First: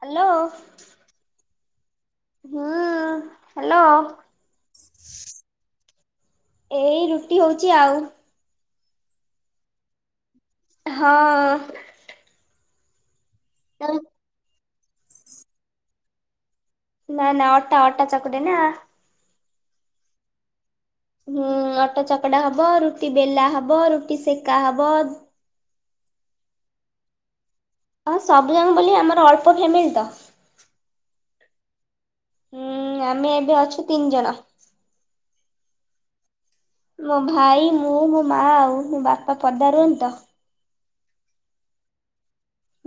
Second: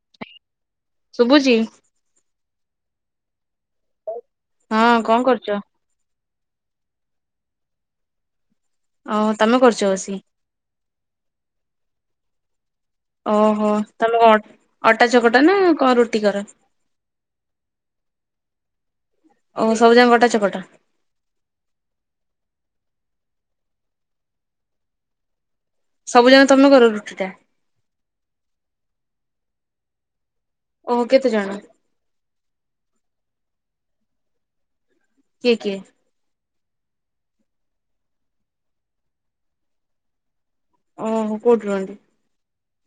Hello. ଶୁଭୁଛିି। ହୁଁ hello. ହଁ କଣ କରୁଛ? ଏଇ ରୁଟି ହଉଛି ଆଉ। ଓହ ତମେ କରୁଛ ବସି। ହଁ। ହଁ। ଓହୋ ତମେ କଣ ଅଟା ଚକଟା ନା କଣ ରୁଟି କର? ନା ନା ଅଟା ଅଟା ଚକୁଟେ ନା। ଓ ସବୁ ଯାକ ଅଟା ଚକଟ? ହୁଁ ଅଟା ଚକଡ଼ା ହବ ରୁଟି ବେଲା ହବ ରୁଟି ସେକା ହବ। ସବୁଯାକ ତମେ କର ରୁଟି ଟା? ହଁ ସବୁ ଯାଙ୍କ ବୋଲି ଆମର ଅଳ୍ପ ଫ୍ୟାମିଲି ତ। ଓ କେତେଜଣ? ହୁଁ ଆମେ ଏବେ ଅଛୁ ତିନି ଜଣ। କିଏ କିଏ? ମୋ ଭାଇ ମୁଁ ମୋ ମା ଆଉ ମୋ ବାପା ପଦାରେ ରୁହନ୍ତି ତ। ଓହ କଉଠି ରୁହନ୍ତି?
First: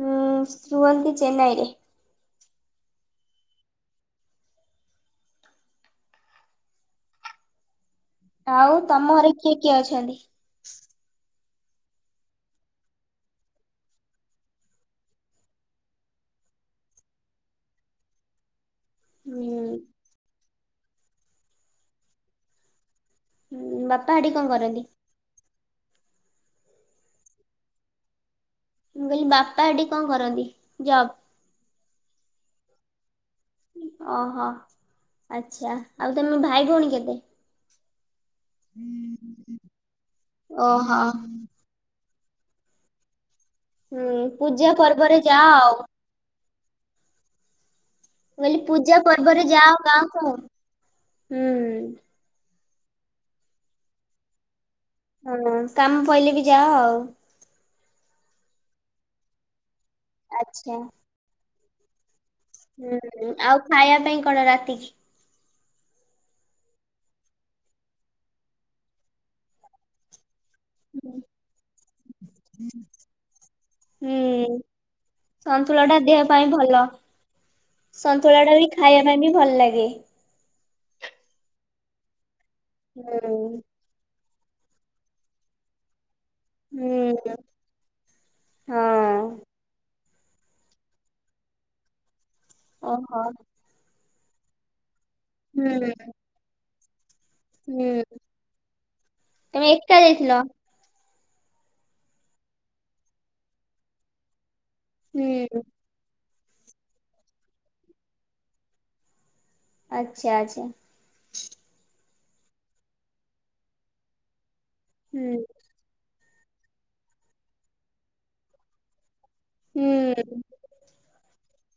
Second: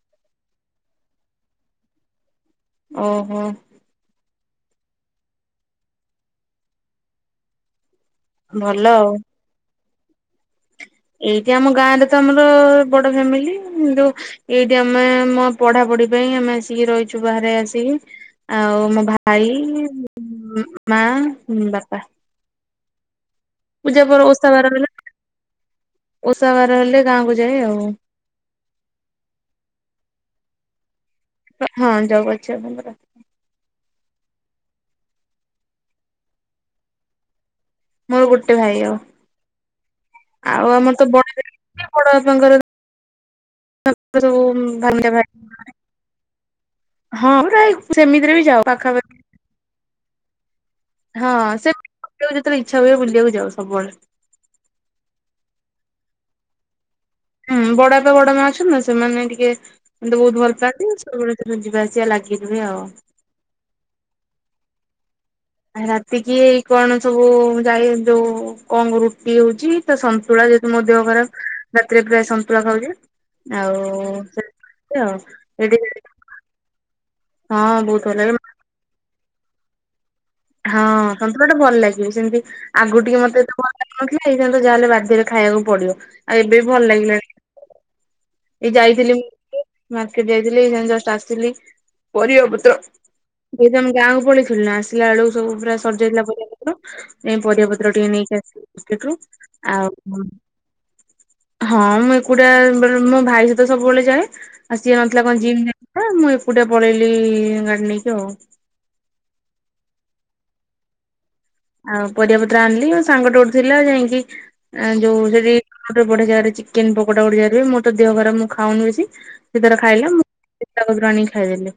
ହୁଁ ଶୁଅନ୍ତି ଚେନ୍ନାଇ ରେ। ଓହୋ। ଆଉ ତମ ଘରେ କିଏ କିଏ ଅଛନ୍ତି? ଏଇଠି ଆମ ଗାଁରେ ତ ଆମର ବଡ ଫ୍ୟାମିଲି ଯୋଉ ଏଇଠି ଆମେ ମୋ ପଢାପଢି ପାଇଁ ଆମେ ଆସିକି ରହିଛୁ ବାହାରେ ଆସିକି। ଆଉ ମୋ ଭାଇ ମା ବାପା। ହୁଁ ପୂଜା ବାପା ପରେ ହେଠି କଣ ଓଷା ବାର କରନ୍ତି ହେଲା ଓଷା ବାର ହେଲେ ଗାଁକୁ ଯାଏ ଆଉ। ମୁଁ କହିଲି ବାପା ସେଠି କଣ କରନ୍ତି ଜବ୍? ହଁ ଜବ୍ ଅଛି ବାପାଙ୍କର। ଓହୋ ଆଚ୍ଛା ଆଉ ତମେ ଭାଇ ଭଉଣୀ କେତେ? ମୋର ଗୋଟେ ଭାଇ ଆଉ ଆଉ ଓହୋ ଆମର ତ ବଡ ବଡ ବାପାଙ୍କର [unintelligible] ହୁଁ ସ ପୂଜା ଭନ୍େ ପର୍ବରେ ଭ ଯାଅ ଆଉ। [unintelligible] ମୁଁ ହଁ। [unintelligible] ମୁ କହିଲି ଯାଉ ପୂଜା ପାଖାପାଖି ପର୍ବରେ ଯାଅ ଗାଁକୁ ହଁ ହୁଁ। ସେ ଯେତେବେଳେ ଇଚ୍ଛା ହୁଏ ବୁଲିଆକୁ ଯାଉ ସବୁବେଳେ। ହଁ କାମ ପଇଲେ ବି ଯାଅ ଆଉ। ହୁଁ ବଡଆପା ବଡମା ଅଛନ୍ତି ନା ସେମାନେ ଟିକେ ମତେ ବହୁତ ଭଲ ଆଚ୍ଛା ପାଆନ୍ତି ସବୁବେଳେ ସେମି ଯିବାଆସିବା ଲାଗେ। ଗି ରୁହେ ଆଉ। ହୁଁ ଆଉ ଖାଇବା ପାଇଁ କଣ ରାତିକି? ଆ ରାତି କିି ଏଇ କଣ ସବୁ ଯାଇ ହେ ଯୋଉ କଣ ରୁଟି ହଉଛି ତ ସନ୍ତୁଳା ଯେ। ମୋ ଦେହ ଖରାପ। ରାତିରେ ପ୍ରାୟ ସନ୍ତୁଳା ଖାଉଛି। ହୁଁ ଆଉ ସନ୍ତୁଳା ଟା [unintelligible] ଦେହ ପାଇଁ ଭଲ। ହଁ ବହୁତ ଭଲ ସନ୍ତୁଳା ଲାଗେ। ଟା ବି ଖାଇବା ପାଇଁ ବି ଭଲ ଲାଗେ। ହଁ ସନ୍ତୁଳାଟା ଭଲ ଲାଗିବ ସେମିତି ଆଗରୁ ଟିକେ ମୋତେ। ହୁଁ ଏଇଶାନ୍ତ ଯାହେଲେ ବାଧ୍ୟରେ ଖାଇବାକୁ ପଡିବ। ଆଉ ଏବେ ବି ଭଲ ଲାଗିଲାଣି। ହୁଁ ଏଇ ଯାଇଥିଲି ହଁ ମାର୍କେଟ ଯାଇଥିଲି ଏଇଶାଙ୍ଗେ ଜଷ୍ଟ ଆସିଲି ପରିବା। ପତ୍ର ଓହୋ। ଆମେ ଗାଁକୁ ପଳେଇଥିଲୁ ନାଁ ଆସିଲା ବେଳକୁ ସବୁ ପୁରା ହୁଁ ସରିଯାଇଥିଲା ପରିବା ପତ୍ର। ଏଇ ପରିବା ପତ୍ର ଟିକେ ହୁଁ ନେଇକି ଆସିଲି ମାର୍କେଟରୁ ତମେ ଆଉ ଏକା କଣ। ଯାଇଥିଲ? ହଁ ମୁଁ ଏକୁଟିଆ ବେଳେ ମୋ ଭାଇ ସହିତ ସବୁବେଳେ ଯାଏ। ଆଉ ସିଏ ନଥିଲା କଣ ହୁଁ ଜିମ୍ ଯାଇଥିଲା ମୁଁ ଏକୁଟଆ ପଳେଇଲି ଗାଡି ନେଇକି ଆଉ। ଆଚ୍ଛା ଆଚ୍ଛା। ଆଉ ପରିବାପତ୍ର ଆଣିଲି ଆଉ ସାଙ୍ଗଟେ ଗୋଟେ ଥିଲା ଯାଇକି ଯୋଉ ହୁଁ ସେଠି। ଗୋଟେ ବଢିଆ ଜାଗାରେ ଚିକେନ୍ ପକୋଡା ଗୋଟେ ଜାଗାରେ ହୁଏ। ମୋର ତ ଦେହ ଖରାପ ମୁଁ ଖାଉନି ବେଶି ସେ ତାର ଖାଇଲା। ହୁଁ। ପତ୍ର ଆଣିକି ଖାଇଦେଲି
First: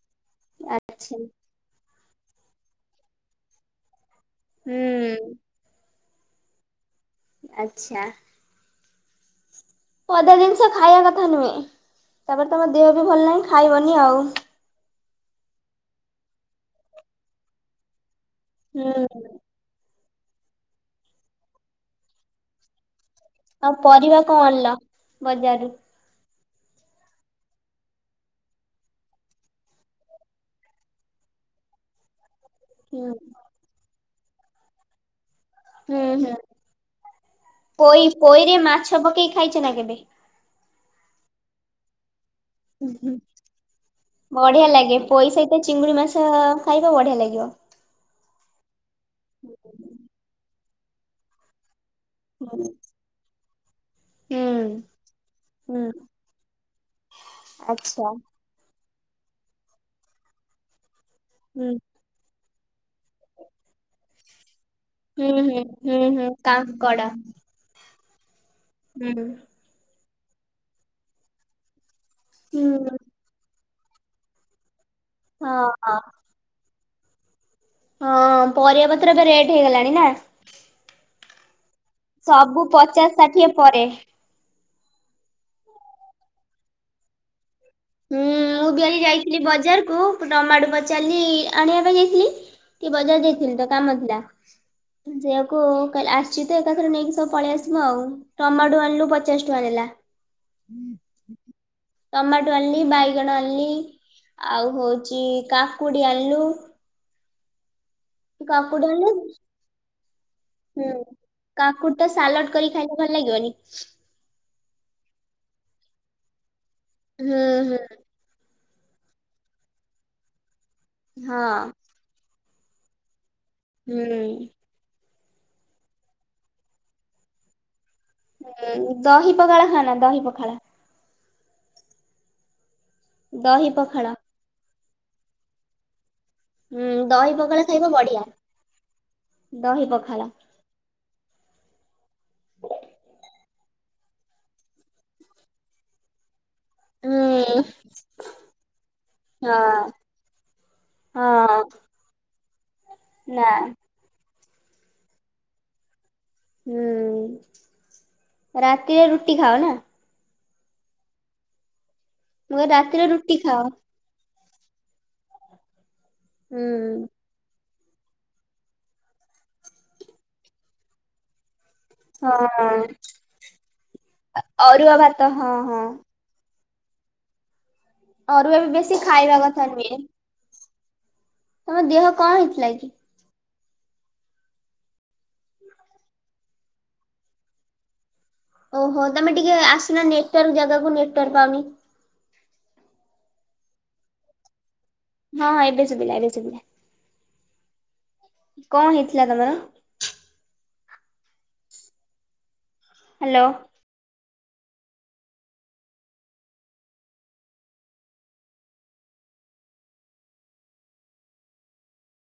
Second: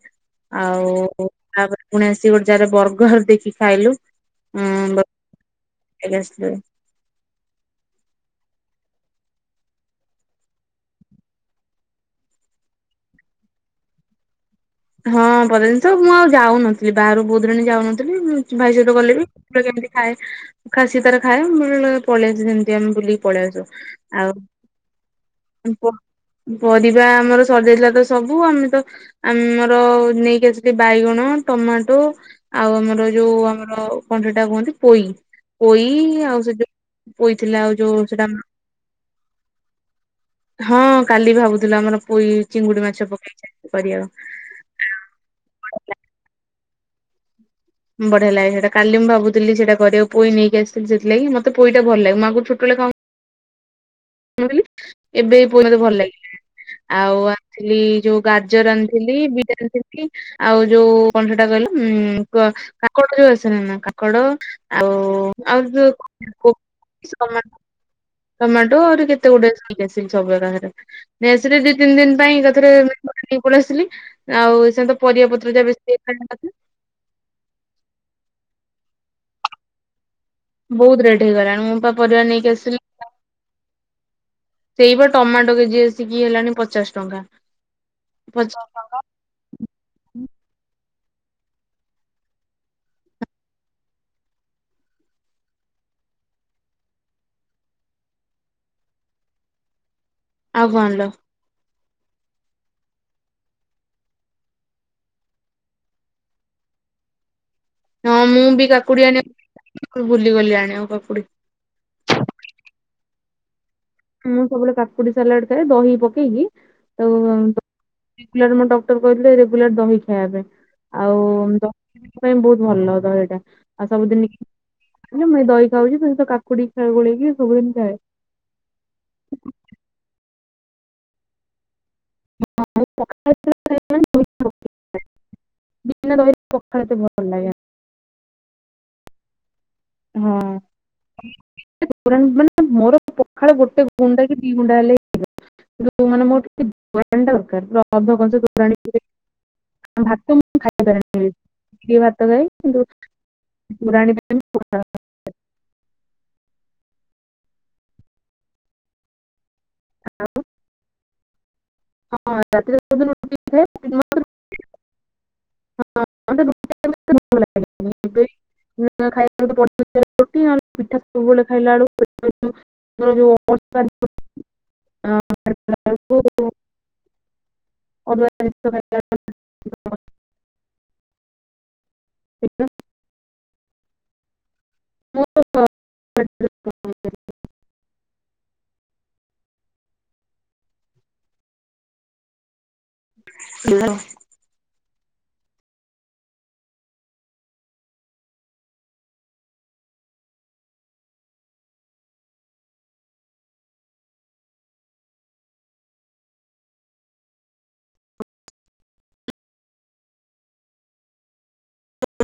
ଆଉ। ଆଚ୍ଛା ତାପରେ ପୁଣି ଆସିିକି ଗୋଟେ ଯାଗାରେ ବର୍ଗର ଦେଖିକି ଖାଇଲୁ। ହୁଁ। ଏବେ ଆସିଥିଲେ। ଆଚ୍ଛା। ଅଧା ଜିନିଷ ଖାଇବା କଥା ନୁହେଁ। ତାପରେ ତମ ଦେହ ବି ଭଲ ନାହିଁ ଖାଇବନି ଆଉ। ହଁ ପଦା ଜିନିଷ ମୁଁ ଆଉ ଯାଉନଥିଲି ବାହାରୁ ବହୁତ ଦିନ ହେଲାଣି ଯାଉନଥିଲି। ମୁଁ ଭାଇ ସହିତ ହୁଁ ଗଲେ ବି- ସେ ଯେମିତି ଖାଏ। ସେ ତାର ଖାଏ। ବ ପଳେଇଆସେ ସେମିତି ଆମେ ବୁଲିକି। ପଳେଇ ଆସ ଆଉ ପରିବା ଆଉ କଣ ଆଣିଲ? ବଜାରରୁ ପ ପ। ପରିବା ଆମର ସରିଯାଇଥିଲା ତ ସବୁ ଆମେ ତ ଆମର। ଆଉ ନେଇକି ଆସିଚି ବାଇଗଣ, ଟମାଟୋ ଆଉ ଆମର ହୁଁ ଯୋଉ ଆମର। କଣ ସେଟା କୁହନ୍ତି ପୋଇ। ପୋଇ ହୁଁ ହୁଁ ଆଉ ସେ ଯୋଉ ପୋଇଥିଲା ଆଉ ଯୋଉ ପୋଇ ସେଟା। ପୋଇରେ ମାଛ ପକେଇ ଖାଇଛ ନା କେବେ? ହଁ କାଲି ଭାବୁଥିଲୁ ଆମର ପୋଇ ଚିଙ୍ଗୁଡି ମାଛ ପକେଇକି କରିବାକୁ। ବଢ଼ିଆ ଲାଗେ ପୋଇ ସହିତ ଚିଙ୍ଗୁଡ଼ି ମାଛ ଖାଇବ ବଢ଼ିଆ ଲାଗିବ। ବଢିଆ ଲାଗେ ସେଟା କାଲି ମୁଁ ଭାବୁଥିଲି ସେଟା କରିବାକୁ ପୋଇ ନେଇକି ଆସିଥିଲି ସେଥିଲାଗି ମୋତେ ପୋଇଟା ଭଲ ଲାଗେ। ମୁଁ ଆଗୁରୁ ହୁଁ ଛୋଟବେଳେ ଖାଉ। ହୁଁ ଏବେ ପୋଇ ମୋତେ ହୁଁ ଭଲ ଲାଗିଲାଣି। ଆଉ ଆଣିଥିଲି ଆଚ୍ଛା ଯୋଉ ଗାଜର ଆନ୍। ଥିଲି ବିଟ୍ ଆଣିଥିଲି। ଆଉ ଯୋଉ କଣ ସେଟା ହୁଁ କହିଲ ଉଁ। କ କାଙ୍କଡ ଯୋଉ ଆସେ ନାଇନା କାଙ୍କଡ। ଆଉ ହୁଁ ହୁଁ ହୁଁ ହୁଁ କାଙ୍କଡ [unintelligible] ଟମାଟୋ ଆହୁରି ହୁଁ କେତେ ଗୁଡେ [unintelligible] ସବୁ ଏକାଥରେ ନେଇ ଆସିଲେ ଦି ତିନି ଦିନ ପାଇଁ ଏକାଥରେ। ହୁଁ ପଳେଇଆସିଲି ଆଉ ସେ ପରିବାପତ୍ର ଯା ହଁ ବେଶୀ [unintelligible] ହଁ ପରିବା ପତ୍ର ଏବେ ରେଟ୍ ହେଇଗଲାଣି ନା। ବହୁତ୍ ରେଟ ହେଇଗଲାଣି ମୁଁ ପା। ପରିବା ନେଇକି ସବୁ ଆସିଲି ପଚାଶ ଷାଠିଏ ପରେ। ସେଇପା ଟମାଟୋ କେଜି ଆସିକି ହେଲାଣି ପଚାଶ ଟଙ୍କା। ହୁଁ ପଚାଶ ମୁଁ ବି ଟଙ୍କା ଆଜି ଯାଇଥିଲି ବଜାରକୁୁ ଟମାଟୁ ପଚାରିଲି ଆଣିବା ପାଇଁ ଯାଇଥିଲି। ଟିକେ ବଜାର ଯାଇଥିଲି ତ କାମ ଥିଲା। ଯିବାକୁ କହିଲ ଆସିଛି ତ ଏକାଥରେ ନେଇକି ସବୁ ପଳେଇ ଆସିବ ଆଉ। ଟମାଟୋ ଆଣିଲୁ ପଚାଶ ଟଙ୍କା ନେଲା ଆଉ କଣ ଆଣିଲ ଟମାଟୋ। ଆଣିଲି ବାଇଗଣ ଆଣିଲି ଆଉ ହଉଛି କାକୁଡି ଆଣିଲି। ହଁ ମୁଁ ବି କାକୁଡି ଆଣିଲୁ ଆଣିବା, ଭୁଲିଗଲି ଆଣିବାକୁ କାକୁଡି। କାକୁଡ ଟା ସାଲଡ କରି ଖାଇଲେ ଭଲ ଲାଗିବନି? ମୁଁ ସବୁବେଳେ କାକୁଡି ସାଲାଡ ଖାଏ। ଦହି ପକେଇକି ହୁଁ ତ ହୁଁ। ରେଗୁଲାର ମୋତେ ଡକ୍ଟର କହିଥିଲେ ରେଗୁଲାର ଦହି ଖାଇବାକୁ। ଆଉ ହଁ। ପାଇଁ ବହୁତ୍ ଭଲ ଦହି ଟା। ଆଉ ହୁଁ ସବୁଦିନି ନା ମୁଁ ଦହି ଖାଉଚି। ପୁଣି ତ କାକୁଡି ଗୋଳେଇକି ସବୁଦିନି ଖାଏ। ଦହି ପଖାଳ ଖାଓ ନା ଦହି ପଖାଳ? ଦହି ପଖାଳ। [unintelligible] ଦହିରେ ପଖାଳ ହୁଁ ଏତେ ଭଲ ଦହି ଲାଗେନି ପଖାଳ ଖାଇବ ବଢିଆ। ଦହି ପ ହୁଁ। ମାନେ ମୋର ପଖାଳ ଗୋଟେ ଗୁଣ୍ଡା କି ଦି ଗୁଣ୍ଡା ହେଲେ ହେଇଯିବ। [unintelligible] ହୁଁ ପୁରା ଅଧ କଂସେ ତୋରଣି ହଁ ପିଇଦେବି। ଭାତ ମୁଁ ଖାଇ ହଁ [unintelligible] ଭାତ ଖାଏ। କିନ୍ତୁ ନା। [unintelligible] ହୁଁ। ରାତିରେ ରୁଟି ଖାଅ ନା? ହଁ ମୁ କହିଲି ରାତିରେ ଯୋଉଦିନ ରୁଟି ଖାଏ ଖାଅ। ମତେ ରୁଟି ହୁଁ। ଭଲ ଲାଗେନି ଏବେ [unintelligible] ପିଠା ସବୁବେଳେ ଖାଇଲା ବେଳ କୁ ହଁ। ଅଳସୁଆ ଅରୁଆ ଭାତ ହଁ ହଁ। ଅରୁଆ ବି ଜିନିଷ ବେଶୀ ଖାଇଲା ଖାଇବା କଥା ନୁହେଁ। ତମ ଦିହ କଣ ହେଇଥିଲା କି? ଓହୋ। ତମେ ଟିକେ ଆସୁନ ନେଟୱାର୍କ ଜାଗାକୁ ନେଟୱାର୍କ ପାଉନି। ହାଲୋ। ହଁ ଏବେ ଶୁବିଲା ଏବେ ଶୁବିଲା। କଣ ହେଇଥିଲା ତମର? ହାଲୋ।